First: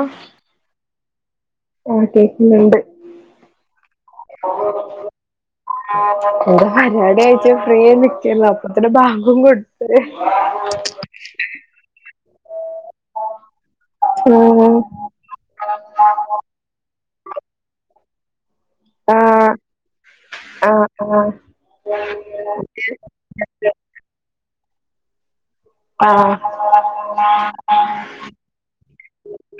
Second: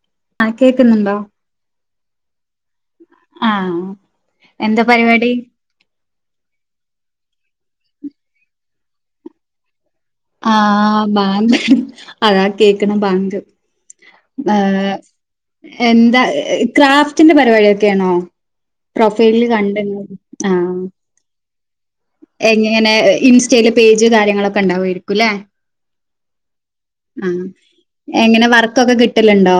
ആഹ് ആ കേക്കുന്നുണ്ടോ ഓ കേക്കുന്നുണ്ട് ആ ഇട പരുപാടി ആയ്‌ ഫ്രീ നിക്കയിരുന്നു അപ്പോത്തിനു ബാങ്കും കൊടുത്ത് ആ ബാങ്ക് അതാ കേക്ക്‌ണ് ബാങ്ക് ഏ ആഹ് എന്താ ക്രാഫറ്റ് ന്റെ പരിപാടിയൊക്കെ ആണോ പ്രൊഫൈലിൽ ആഹ് കണ്ട ആഹ ആഹ് ആഹ് എങ്ങനെ ഇൻസ്റ്റയില് പേജ് കാര്യങ്ങളൊക്കെ ഉണ്ടാക്കാരയ്ക്കും അല്ലേ ആഹ ആ എങ്ങനെ വർക്ക് ഒക്കെ കിട്ടലുണ്ടോ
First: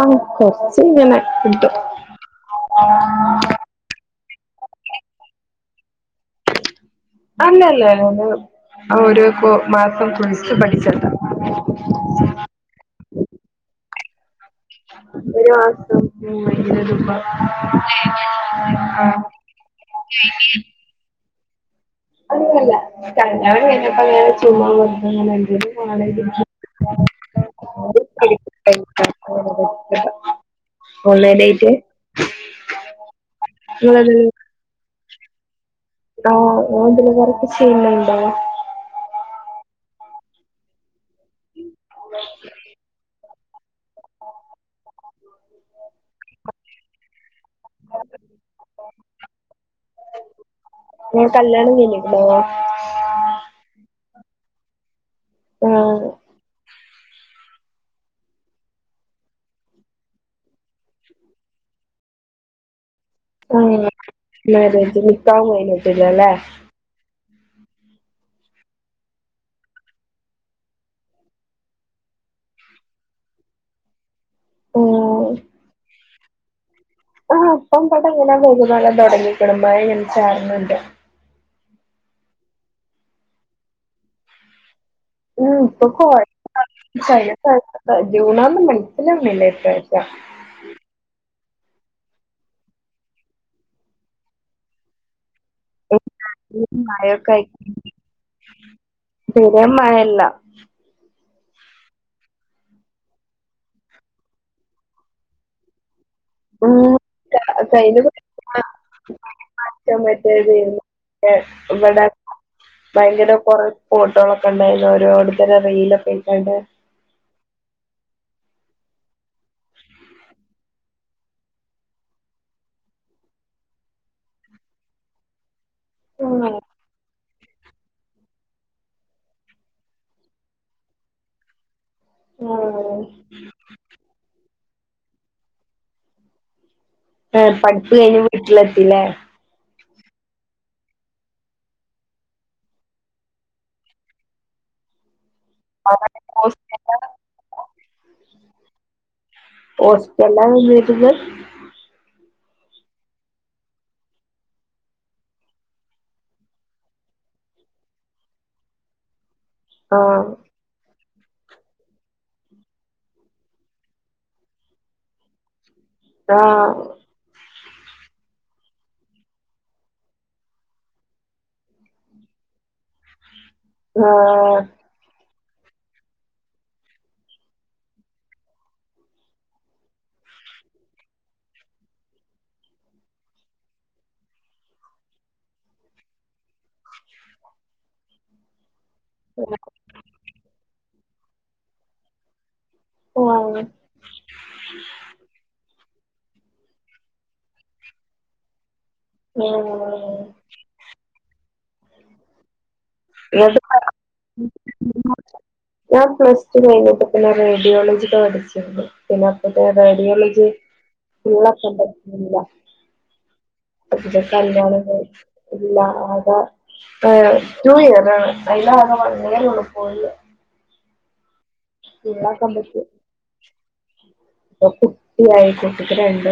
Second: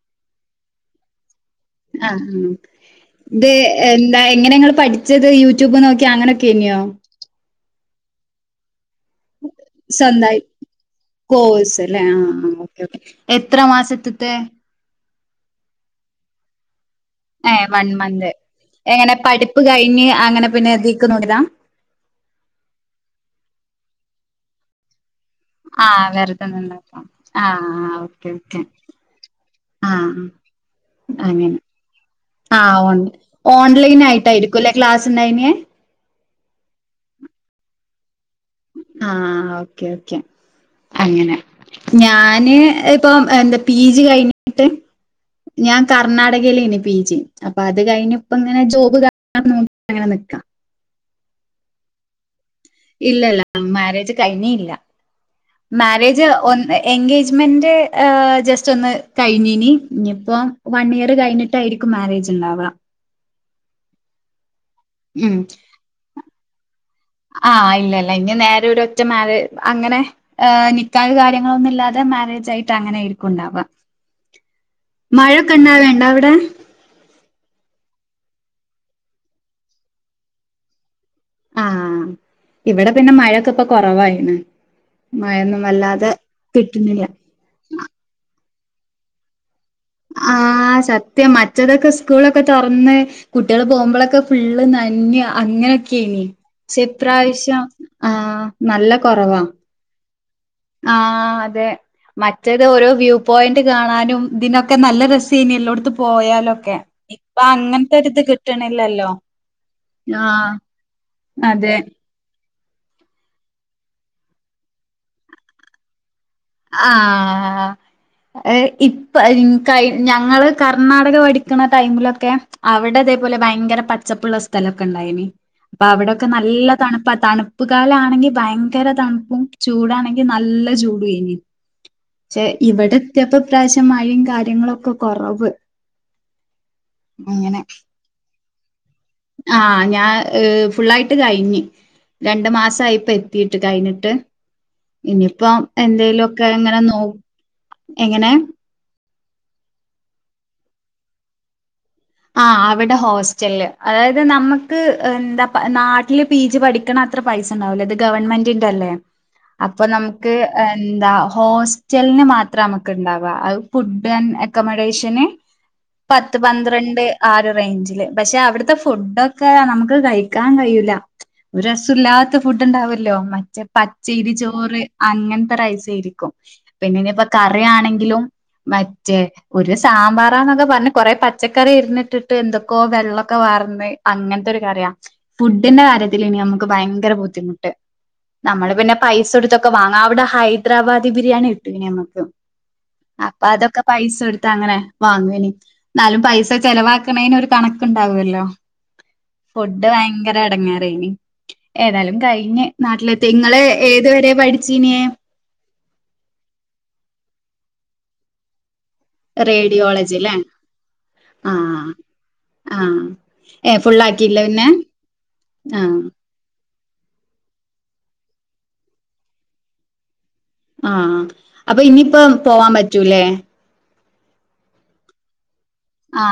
ആഹ് കൊറച്ച് ഇങ്ങനെ കിട്ടും ആ ആ ത് എന്താ എങ്ങന ഇങ്ങള് പഠിച്ചത് യൂ ടൂബ് നോക്കി അങ്ങനൊക്കെ തന്നെയോ അല്ലല്ല അത് ഒരു കോ മാസം സ്വന്തയി ഫുൾസ് പഠിച്ചതാ കോഴ്സ് അല്ലേ ആ ആ ഒക്കെ ഒക്കെ എത്ര മാസത്തി ത്തെ ഒരു മാസം ഏ വൺ മന്ത് എങ്ങനെ പഠിപ്പ് കഴിഞ്ഞ് അങ്ങനെ പിന്നെ എതിക്കുന്നുടതാ അല്ലല്ല കല്യാണം കഴിഞ്ഞപ്പോൾ ഇങ്ങനെ ചുമ്മാ പോ ആ വെറുതെ നിന്നപ്പോൾ ആ ആ ഒക്കെ ഒക്കെ ആ അ ഓൺലൈൻ അങ്ങനെ ആയിട്ട് ആ ഓൺലൈ ഓൺലൈൻ നിങ്ങളെന്തേലും ആയിട്ട് ആയിരിക്കും അല്ലേ ക്ലാസ് സ് ഉണ്ടായിന് ആഹ ഓൻ എന്തേലും വർക്ക് ചെയ്യുന്നുണ്ടാവും ആഹ ഓക്കെ ഓക്കെ അങ്ങനെ ഞാന് ഇപ്പം എന്താ പീ ജി കഴിഞ്ഞിട്ട് ഞാൻ കർണാടകയിന് പീ ജി അപ്പൊ അത് കഴിഞ്ഞ ഇപ്പ ഇങ്ങനെ ജോബ് ക നോ അങ്ങനെ നിക്കാ ഹലോ ഇല്ലല്ല മാരേജ് കഴിഞ്ഞ ഇല്ല ആഹ് മാരേജ് ഒന്ന് എൻഗേജ്മെന്റ് ജസ്റ്റ് ഒന്ന് കഴിഞ്ഞിന് ഇനിയിപ്പം വൺ ഇയർ കഴിഞ്ഞിട്ടായിരിക്കും മാരേജ് ഉണ്ടാവാം ഓ മാര്യേജ് ഉം നിക്കാഹ് കഴിഞ്ഞിട്ടില്ലലേ ആഹ് ഇല്ല ഇല്ല ഇനി നേരെ ഒരു ഒറ്റ മാരേജ് അങ്ങനെ നിക്കാഹ് കാര്യങ്ങളൊന്നും ഇല്ലാതെ മാരേജായിട്ട് അങ്ങനെ ആയിരിക്കുംണ്ടാവ ഉം മഴ കെണ്ടണാ വേണ്ട അവിടെ അ ആ ഇപ്പംഇടെ എങ്ങനെ പെരുമഴ തുടങ്ങിക്കണ് മഴ ഇങ്ങനെ ചാറണുണ്ട് ആഹ ഇവിടെ പിന്നെ മഴൊക്കെ ഇപ്പൊ കുറവായിന്ന് [unintelligible] അ മനസ്സിലാവുന്നില്ലേ ആ സത്യ മറ്റ പച്ചതൊക്കെ സ്കൂളൊക്കെ തുറന്ന് കുട്ടികൾ പോകുമ്പോഴൊക്കെ ഫുള്ള് നന്യ അങ്ങനെയൊക്കെയനി മഴൊക്കെ ആയി പക്ഷേഇപ്രാവശ്യം ആ നല്ല കുറവാ തീരെ മഴല്ല ആ തെ മറ്റേത് ഓരോ വ്യൂ പോയിന്റ് കാണാനും ഇതിനൊ ക്കെ നല്ല രസേനി എല്ലോടുത്തും പോയാലൊക്കെ ഉം ഇപ്പൊ കഴിഞ്ഞ അങ്ങനത്തെരിത് കിട്ടണില്ലല്ലോ. ആഹ് ന്നെ അതെ. ഇവിട ഭയങ്കര കൊറ ഫോട്ടോകളൊക്കെ ഉണ്ടായിരുന്നു ഓരോരുത്തരെ റീലോക്കെ ആ ആ ഏ ഇപ്പ ക ഞങ്ങള് കർണാടക പഠിക്കുണ ടൈമിലൊക്കെ അവിടെ അതേപോലെ ഭയങ്കര പച്ചപ്പുള്ള സ്ഥലൊക്കെ ഉണ്ടായിന്. അപ്പൊ അവിടെക്കെ ആഹ് നല്ല തണുപ്പ. തണു പ്പുകാലാണെങ്കി ഭയങ്കര തണുപ്പും ചൂടാണെങ്കി നല്ല ചൂട് എനി പക്ഷെ ആഹ് ഇവിടെത്തിപ്പോ ഇപ്രാവശ്യം മഴയും കാര്യങ്ങളും ഒക്കെ കുറവ്. ആ പഠിപ്പ് കഴിഞ്ഞി ട്ടിലെ ഇല്ലേ. ഞ ഫുള്ളായിട്ട് കഴിഞ്ഞ്. രണ്ട് മാസയിപ്പോ എത്തിട്ട് കഴിഞ്ഞിട്ട് ഇനി ഇപ്പ എന്തെലു ഒക്കെ ഇങ്ങനെ നോ എങ്ങനെ ഹോസ്പിറ്റലില നിന്നെക്കുന്നെ ആ അവിടെ ഹോസ്റ്റല് അതായത് നമ്മുക്ക് എന്താ നാട്ടില് പി ജി പഠിക്കണ അത്ര പൈസ ഉണ്ടാവൂല. ഇത് ഗവൺമെന്റിന്റെല്ലേ. അപ്പൊ ആഹ് നമുക്ക് എന്താ ഹോസ്റ്റലിന് മാത്രനമുക്കുണ്ടവുക. അത് ഫുഡ് ആൻഡ് അക്കോമഡേഷന് പത്ത് ആഹ് പന്ത്രണ്ട് ആ ഒരു റേഞ്ചില് പക്ഷെ അവിടുത്തെ ഫുഡൊക്കെ നമുക്ക് കഴിക്കാൻ കഴിയൂല ഒരു രസല്ലാത്ത ഫുഡ് ഉണ്ടാവല്ലോ മ പച്ചരി ചോറ് അങ്ങനെ രിക്കും പിന്നെ ഇനിപ്പോ കറി ആണെങ്കിലും മറ്റേ ഒരു സാമ്പാറാന്നൊക്കെ പറഞ്ഞ കൊറേ പച്ചക്ക റി ഇരുന്നിട്ടിട്ട് എന്തൊക്കോ വെള്ളൊക്കെ വാർന്ന് അങ്ങനത്തെ ഒരു കറിയാ. ഫുഡിന്റെ കാര്യത്തി ഇനി നമുക്ക് ഭയങ്കര ബുദ്ധിമുട്ട്. നമ്മള് പിന്നെ പൈസ എടുത്തൊക്കെ വാങ്ങാം. അവിടെ ഹൈദരാബാദ് ദി ബിരിയാണി കിട്ടു. ഇനി നമുക്ക് അപ്പൊ ആഹ് അതൊക്കെ പൈസ എടുത്ത് അങ്ങനെ വാങ്ങല്. നാലും പൈസ ചെലവാക്കണന് ഒരു കണക്കുണ്ടാവുല്ലോ. ഫുഡ് ഭയങ്കര എടങ്ങാറായിനി. ഏതാലും കഴിഞ്ഞ്. നാട്ടിലെത്തി ങ്ങള് ഏതു വരെ പഠിച്ചീനെ ഞാൻ പ്ലസ് ടു കഴിഞ്ഞിട്ട് പിന്നെ റേഡിയോളജിക്ക് പഠിച്ചിരുന്നു. പിന്നെ അപ്പത്തെ റേഡിയോളജി ആഹ് [unintelligible] ആഹ് ഏഹ് അപത്തേക്ക് ഫുള്ളാക്കിയില്ല പിന്നെ കല്യാണം എല്ലാം ആഹ് ആക ടു ഇയർ ആണ് അല്ല അതെ അതില് ആകെ വൺ ഇയർ പോയുള്ളു ആ അപ്പൊ ഇനിയിപ്പോ പോവാൻ പറ്റൂല്ലേ അ കുട്ടി ആയിട്ടേ ആ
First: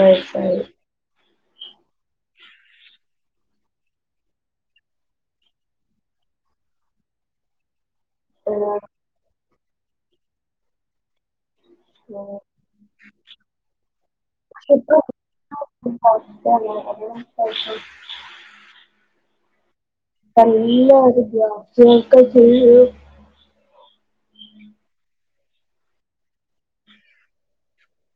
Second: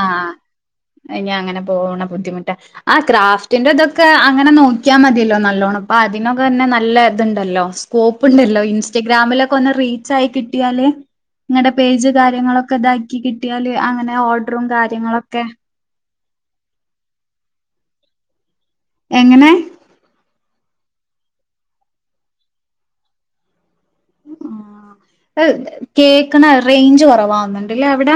ഇനി അങ്ങനെ പോണ ബുദ്ധിമു ട്ട് ആ ക്രാഫ്റ്റിന്റെ ഇതൊക്കെ അങ്ങനെ നോക്കിയാൽ മതിയല്ലോ നല്ലോണ്ണം അപ്പൊ അതിനൊക്കെ തന്നെ നല്ല ഇതുണ്ടല്ലോ സ് കോപ്പ് ഉണ്ടല്ലോ ആഹ് ഇൻസ്റ്റഗ്രാമിലൊ ക്കൊന്ന് റീച്ച് ആയി കിട്ടിയാല് നിങ്ങളടെ പേജ് കാര്യങ്ങളൊക്കെ ഇതാക്കി കിട്ടിയാല് അങ്ങനെ ഓ ഡ്റും കാര്യങ്ങളൊക്കെ എല്ലാവരും [inaudible] എങ്ങനെ നല്ല ഒരു ഗ്രാഫ്റ്റ് വർക്ക് [unintelligible] ആ കേക്കണ റേഞ്ച് കൊറവാന്നണ്ടല്ലേ അവിട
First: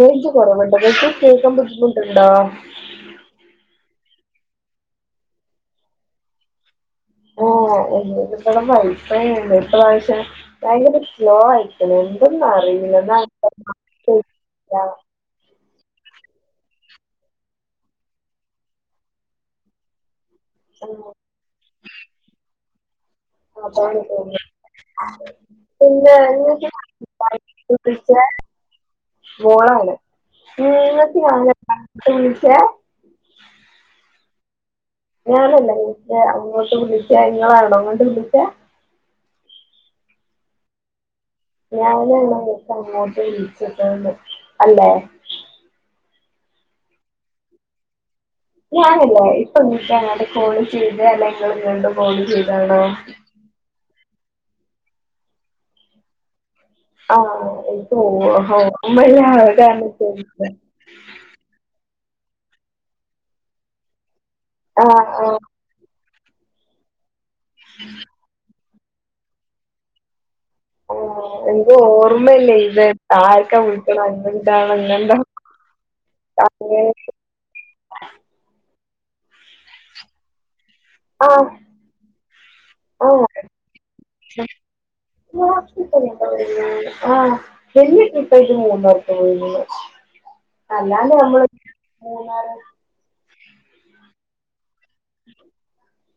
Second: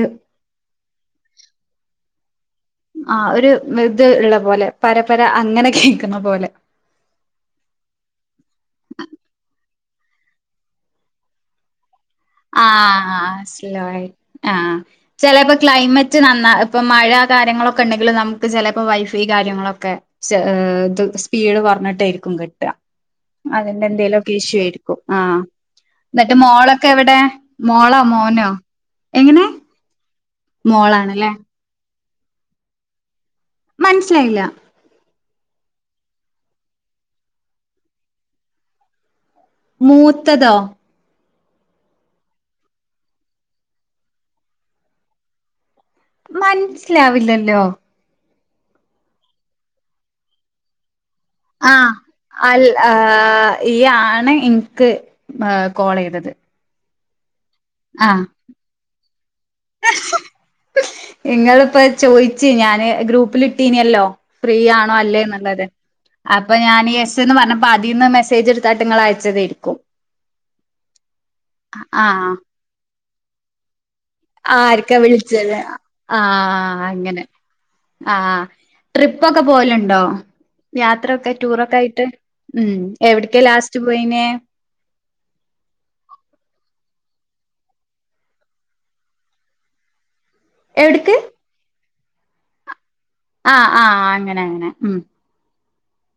റേഞ്ച് കുറവുണ്ട് കേൾക്കാൻ ബുദ്ധിമു ട്ടുണ്ടോ ആ ഒരു ഇത് ഉള്ള പോലെ പരപ്പര അങ്ങനെ കേൾക്കുന്ന പോലെ ഓ [unintelligible] ഇവിടെ വൈഫൈ ഉണ്ട് ഇപ്രാവശ്യ ഭയങ്കര സ്ലോ ആയിട്ടാണ് ആ സ്ലോ ആയി ആ ചിലത് ക്ലൈമറ്റ് നന്ന ഇപ്പൊ മഴ കാര്യങ്ങളൊക്കെ ഉണ്ടെങ്കിലും നമുക്ക് ചിലപ്പോ വൈഫൈ കാര്യങ്ങളൊക്കെ ഇത് സ്പീഡ് പറഞ്ഞിട്ടായിരിക്കും കിട്ടാ അതിന്റെ അതാണ് എന്തെലുമൊക്കെ തോന്നുന്നത് ഇഷ്യൂ ആയിരിക്കും ആ പിന്നെ എന്നിട്ട് നിങ്ങൾക്ക് മോള് എവിടെ മോളാ വിളിച്ച മോനോ എങ്ങനെ മോളാണല്ലേ [unintelligible] വിളിച്ച മനസിലായില്ല ഞനല്ലേ അങ്ങോട്ട് വിളിച്ചാ ഇങ്ങളാണോ ഇങ്ങോട്ട് വിളിച്ചാ മൂത്തതോ ഞാനന്നെ ങ്ങക്ക് അങ്ങോട്ട് വിളിച്ചിട്ട അല്ലേ മൻസിലാവില്ലല്ലോ ഞാനല്ലേ ഇപ്പൊ ഇങ്ങൾക്ക് അങ്ങട്ട് കോൾ ചെയ് ആ അ ആ ഇയ്യാ ണ് ഇന്ക്ക് കോൾ ചെയ്തത് ആ [unintelligible] ഇനിക്ക് ഓർമല്ല ആ അതാണ് [unintelligible] ഇങ്ങളിപ്പോ ചോയിച്ച് ഞാന് ഗ്രൂപ്പിലിട്ടീനല്ലോ ഫ്രീ ആണോ ആഹ് അല്ലേ ആഹ് എന്നുള്ളത് അപ്പൊ ഞാന് ന്ന് പറഞ്ഞപ്പോ അതിന്ന് മെസേജ്ട്ത് താട്ട ങ്ങൾ അയച്ചതയിരിക്കും ഒ ഒരോർമ്മല്ല ഇത ആർക്കാണ് ആർക്കാ വിളിച്ചത് ആ അങ്ങനെ ആ ട്രിപ്പൊക്കെ പോവലുണ്ടോ യാത്രൊക്കെ ആഹ് ടൂറൊക്കെയിട്ട് ഉം ആഹ് എവിട്ക്കാ ലാസ്റ്റ് പോയിനെ ആ എ ട്രിപ്പായിട്ട മന്നാർത്ത പോയി നി [unintelligible] അല്ല എവിട്ക്ക് ഞമ്മള് മൂന്നാർക്ക് ആ ആ അങ്ങനെ ങ്ങനെ ഉം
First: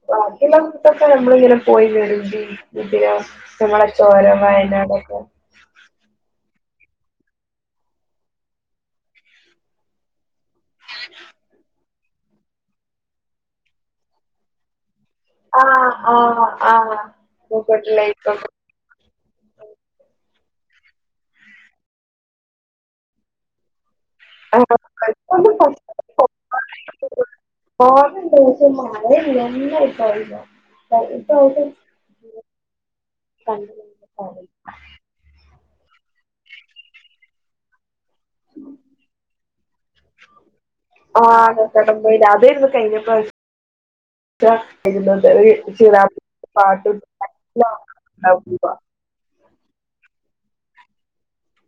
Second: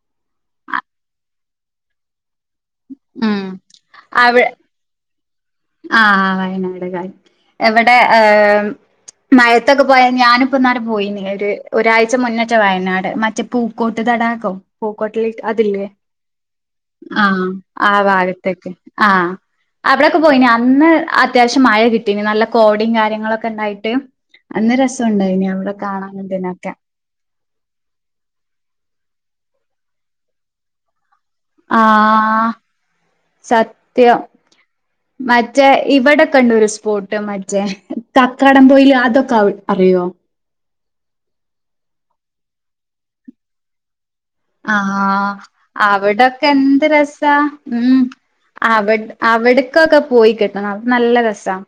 ബാക്കി ഞമ്മള്ങ്ങനെ ഇങ്ങനെ പോയിവരും ചെയ്യും ഇതി ഉം നമ്മളെ ചൊരം വയനാടൊക്കെ ആ വയനാട്കാര് എവിടെ ഏ മഴത്തൊക്കെ പോയാ ഞാനും പ്പന്നാരെ പോയിനിം ഒരു ഒ മ മുന്നറ്റെ വയനാട് മറ്റേ പൂക്കോട്ട് തടാകോ പൂക്കോട്ടലിക്ക് അതില്യേ ആഹ് ആഹ് ആഹ് ആ പൂക്കോട്ട് ലൈക്കൊക്കെ ആഭാഗത്തായിറ്റ് ആ അവിടെ പോയിനിം അന്ന് അത്യാവശ്യം മഴ കിട്ടീന് നല്ല കോട കാര്യങ്ങളൊക്കെണ്ടായിട്ട് അന്ന് രസണ്ടായിനൊവിടെ കാണാനുതിനൊക്കെ അ നിഞ പററല്ല [inaudible] ആ കണ്ടില്ല സത്യം മ മറ്റേ ഇവിടെക്കെണ്ട ഒരു സ്പോട്ട് മറ്റേ കക്കാടം പോയില്ല അതൊക്കെ അറിയുവോ ആഹ കക്കാട് പോയില്ല അതെ ആയിരുന്നു കഴിഞ്ഞ പ്രവേശം ആഹ ചിറാപ്പു അവിടൊക്കെ എന്ത് പാട്ടും രസ ഉ അവിടെ [unintelligible] പോയി നല്ല രസം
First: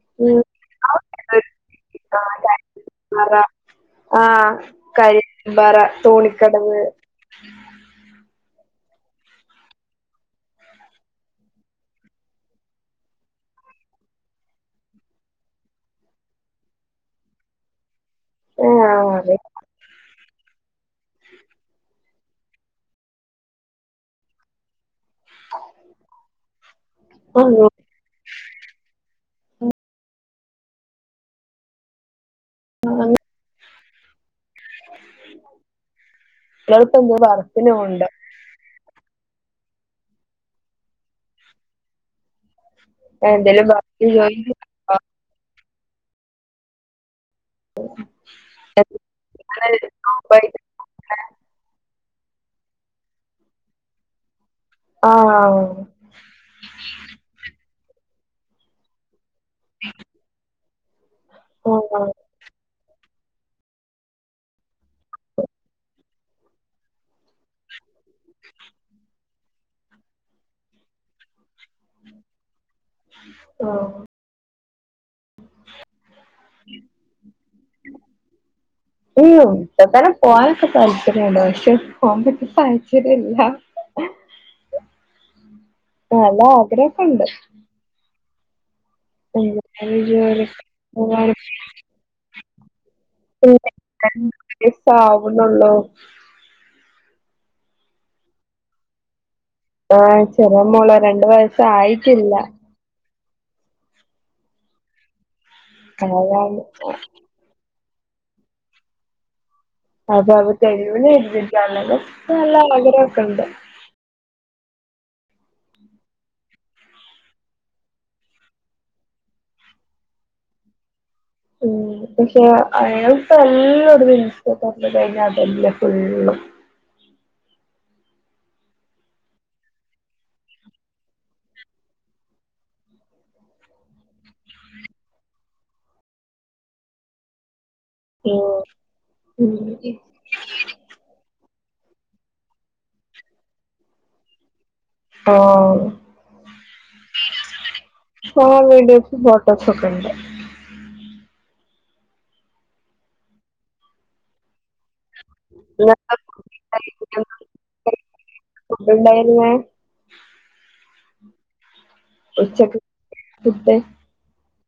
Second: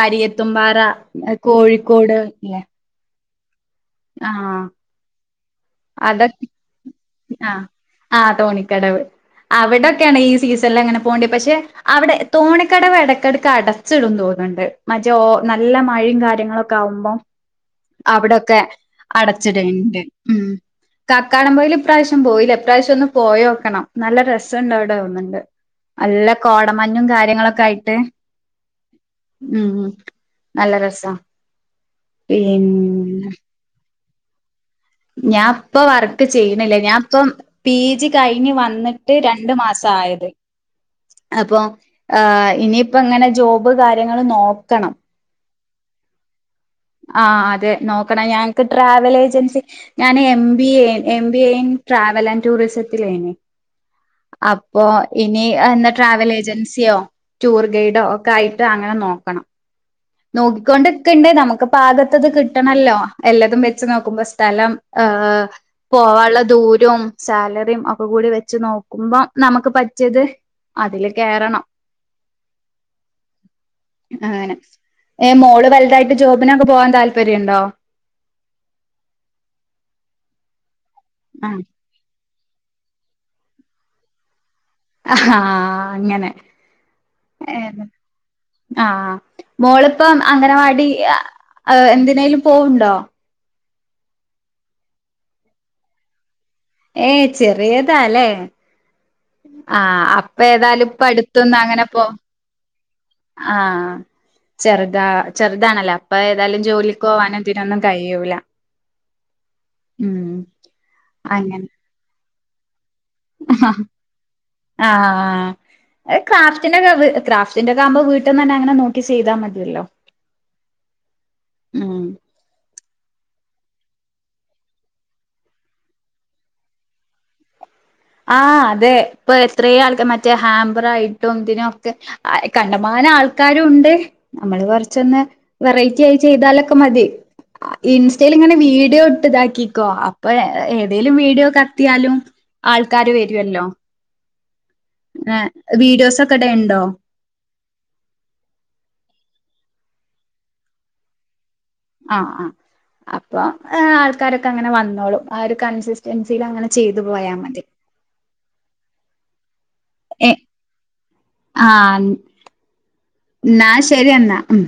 കരിയത്തും പാറ കോഴിക്കോട് ഇല്ലേ അതെ ആഹ ആഹ് കഴുത്തു പറ തോണിക്കടവ് [inaudible] ആ തോണിക്കടവ് അവിടെക്കെയാണ് ഈ സീസണില് അങ്ങനെ പോകേണ്ട പക്ഷെ അവിടെ തോണിക്കടവ് ഇടക്കിടക്ക് അടച്ചിട എന്ന് തോന്നുന്നുണ്ട് മറ്റേ നല്ല മഴയും കാര്യങ്ങളൊക്കെ ആകുമ്പോ അവിടെ ഒക്കെ ആഹ് അതെ അടച്ചിടും ഉം കക്കാടൻ പോഴി ൽ ഇപ്രാവശ്യം പോയില്ല ഇപ്രാവശ്യം ഒന്ന് പോയി നോക്കണം നല്ല രസം ഉണ്ട് അവിടെ നല്ല കോടമഞ്ഞും കാര്യങ്ങളൊക്കെ കുട്ടികളിപ്പോ ആയിട്ട് ഉം നല്ല രസം പിന്നെ ഞാനിപ്പോ വർക്ക് ചെയ്യണില്ല എന്തോ ഞാനിപ്പോ വർക്കിന് പി പോണ്ട് ജി കഴിഞ്ഞു വന്നിട്ട് രണ്ടു മാസം ആയത് അപ്പൊ ഇനി ഇപ്പ അങ്ങനെ എന്തേലും ജോബ് വർക്ക് കാര്യങ്ങള് ജോയിൻ ചെയ്യ നോക്കണം ആ അതെ നോക്കണ ഞങ്ങക്ക് ട്രാവൽ ഏജൻസി ഞാൻ M B M B Ain travel and ടൂറിസത്തിലേനെ അപ്പോ ഇനി ആഹ് ട്രാവൽ ഏജൻസിയോ ടൂർ ഗൈഡ് ഒക്കെ ആയിട്ട് അങ്ങനെ നോക്കണം നോക്കിക്കൊണ്ട് ഉണ്ട് നമുക്ക് ആഹ് ആഹ് പാകത്തിന് ആണല്ലോ എല്ലാതും വെച്ച് നോക്കുമ്പോ സ്ഥലം ഏ പോവാനുള്ള ദൂരവും സാലറിയും ഒക്കെ കൂടി വെച്ച് നോക്കുമ്പോ നമുക്ക് പറ്റിയത് അതില് കയറണം ആഹ ഏ മോള് വലുതായിട്ട് ജോബിനൊക്കെ പോവാൻ താല്പര്യമുണ്ടോ പോ [unintelligible] സ്ല്പയ അഷെ കോമ്പിറ്റീഫ് ആയി് ശരിയല്ല ആഹ ആ നല്ല ആഗ്രഹക്കുണ്ട് ആ മോളിപ്പം ജോലിക്ക് അംഗനവാടി പോവാന് എന്തിനേലും പോണിണ്ടോ രണ്ട് വയസ്സ് ആവുന്നേള്ളു ഏയ് ചെറിയതാല്ലേ ആഹ് ആഹ അപ്പ ചെറിയ ഏതായാലും മോളാ ഇപ്പ രണ്ട് വയസ്സ് ആയിട്ടില്ല ആ ചെറുതാ ചെറുതാണേല്ല അപ്പ അതാണ് ഏതായാലും ജോലിക്ക് പോകാനും തിന്നൊന്നും കയ്യൂല അത [unintelligible] ക്ക് നല്ല ആഗ്രഹം ആഹ ആഹ് ക്രാഫ്റ്റിന്റെ ഒക്കെ ക്രാഫ്റ്റിന്റെ ഒക്കെ ആവുമ്പോ വീട്ടന്ന് തന്നെ അങ്ങനെ നോക്കി ചെയ്താ മതിയല്ലോ ഉം പക്ഷേ അയാൾക്കെല്ലാ [unintelligible] കഴിഞ്ഞ അതല്ല ഫുള്ള് ആ അതെ ഇപ്പൊ എത്രയാൾക്കാ മറ്റേ ഹാമ്പർ ആയിട്ടും പിന്നെ ഒക്കെ കണ്ടമാനം ആൾക്കാരുമിണ്ട് നമ്മള് കൊറച്ചൊന്ന് വെറൈറ്റി ആയി ചെയ്താലൊക്കെ മതി ആ ഇൻസ്റ്റയിൽ ഉം ഇങ്ങനെ വീഡിയോ ഇട്ട് ഇതാക്കിക്കോ ഉം അപ്പൊ ഏതേലും വീഡിയോക്കെ ക ത്തിയാലും ആൾക്കാര് വരുവല്ലോ ആ വീഡിയോസ് ഒക്കെ ഇടല്ണ്ടൊ ആ വീഡിയോസ് ഫോട്ടോ പോസ്റ്റൊക്കെ ഇണ്ട് ആ ആ അപ്പൊ എ ആൾക്കാരൊക്കെ അങ്ങനെ വന്നോളും ആ ഒരു ഇന്നെന്താ കൺസസ്റ്റൻസിലങ്ങനെ ചെയ്തു പോയാ മതി ഫുഡ് ഉണ്ടായിരുന്നേ എ ആ ഉം ഉച്ചക്ക് ന്നാ ഫുഡ് ശരിയെന്നാ ഉം.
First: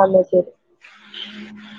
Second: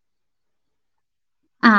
ആണൊ ശരി ആ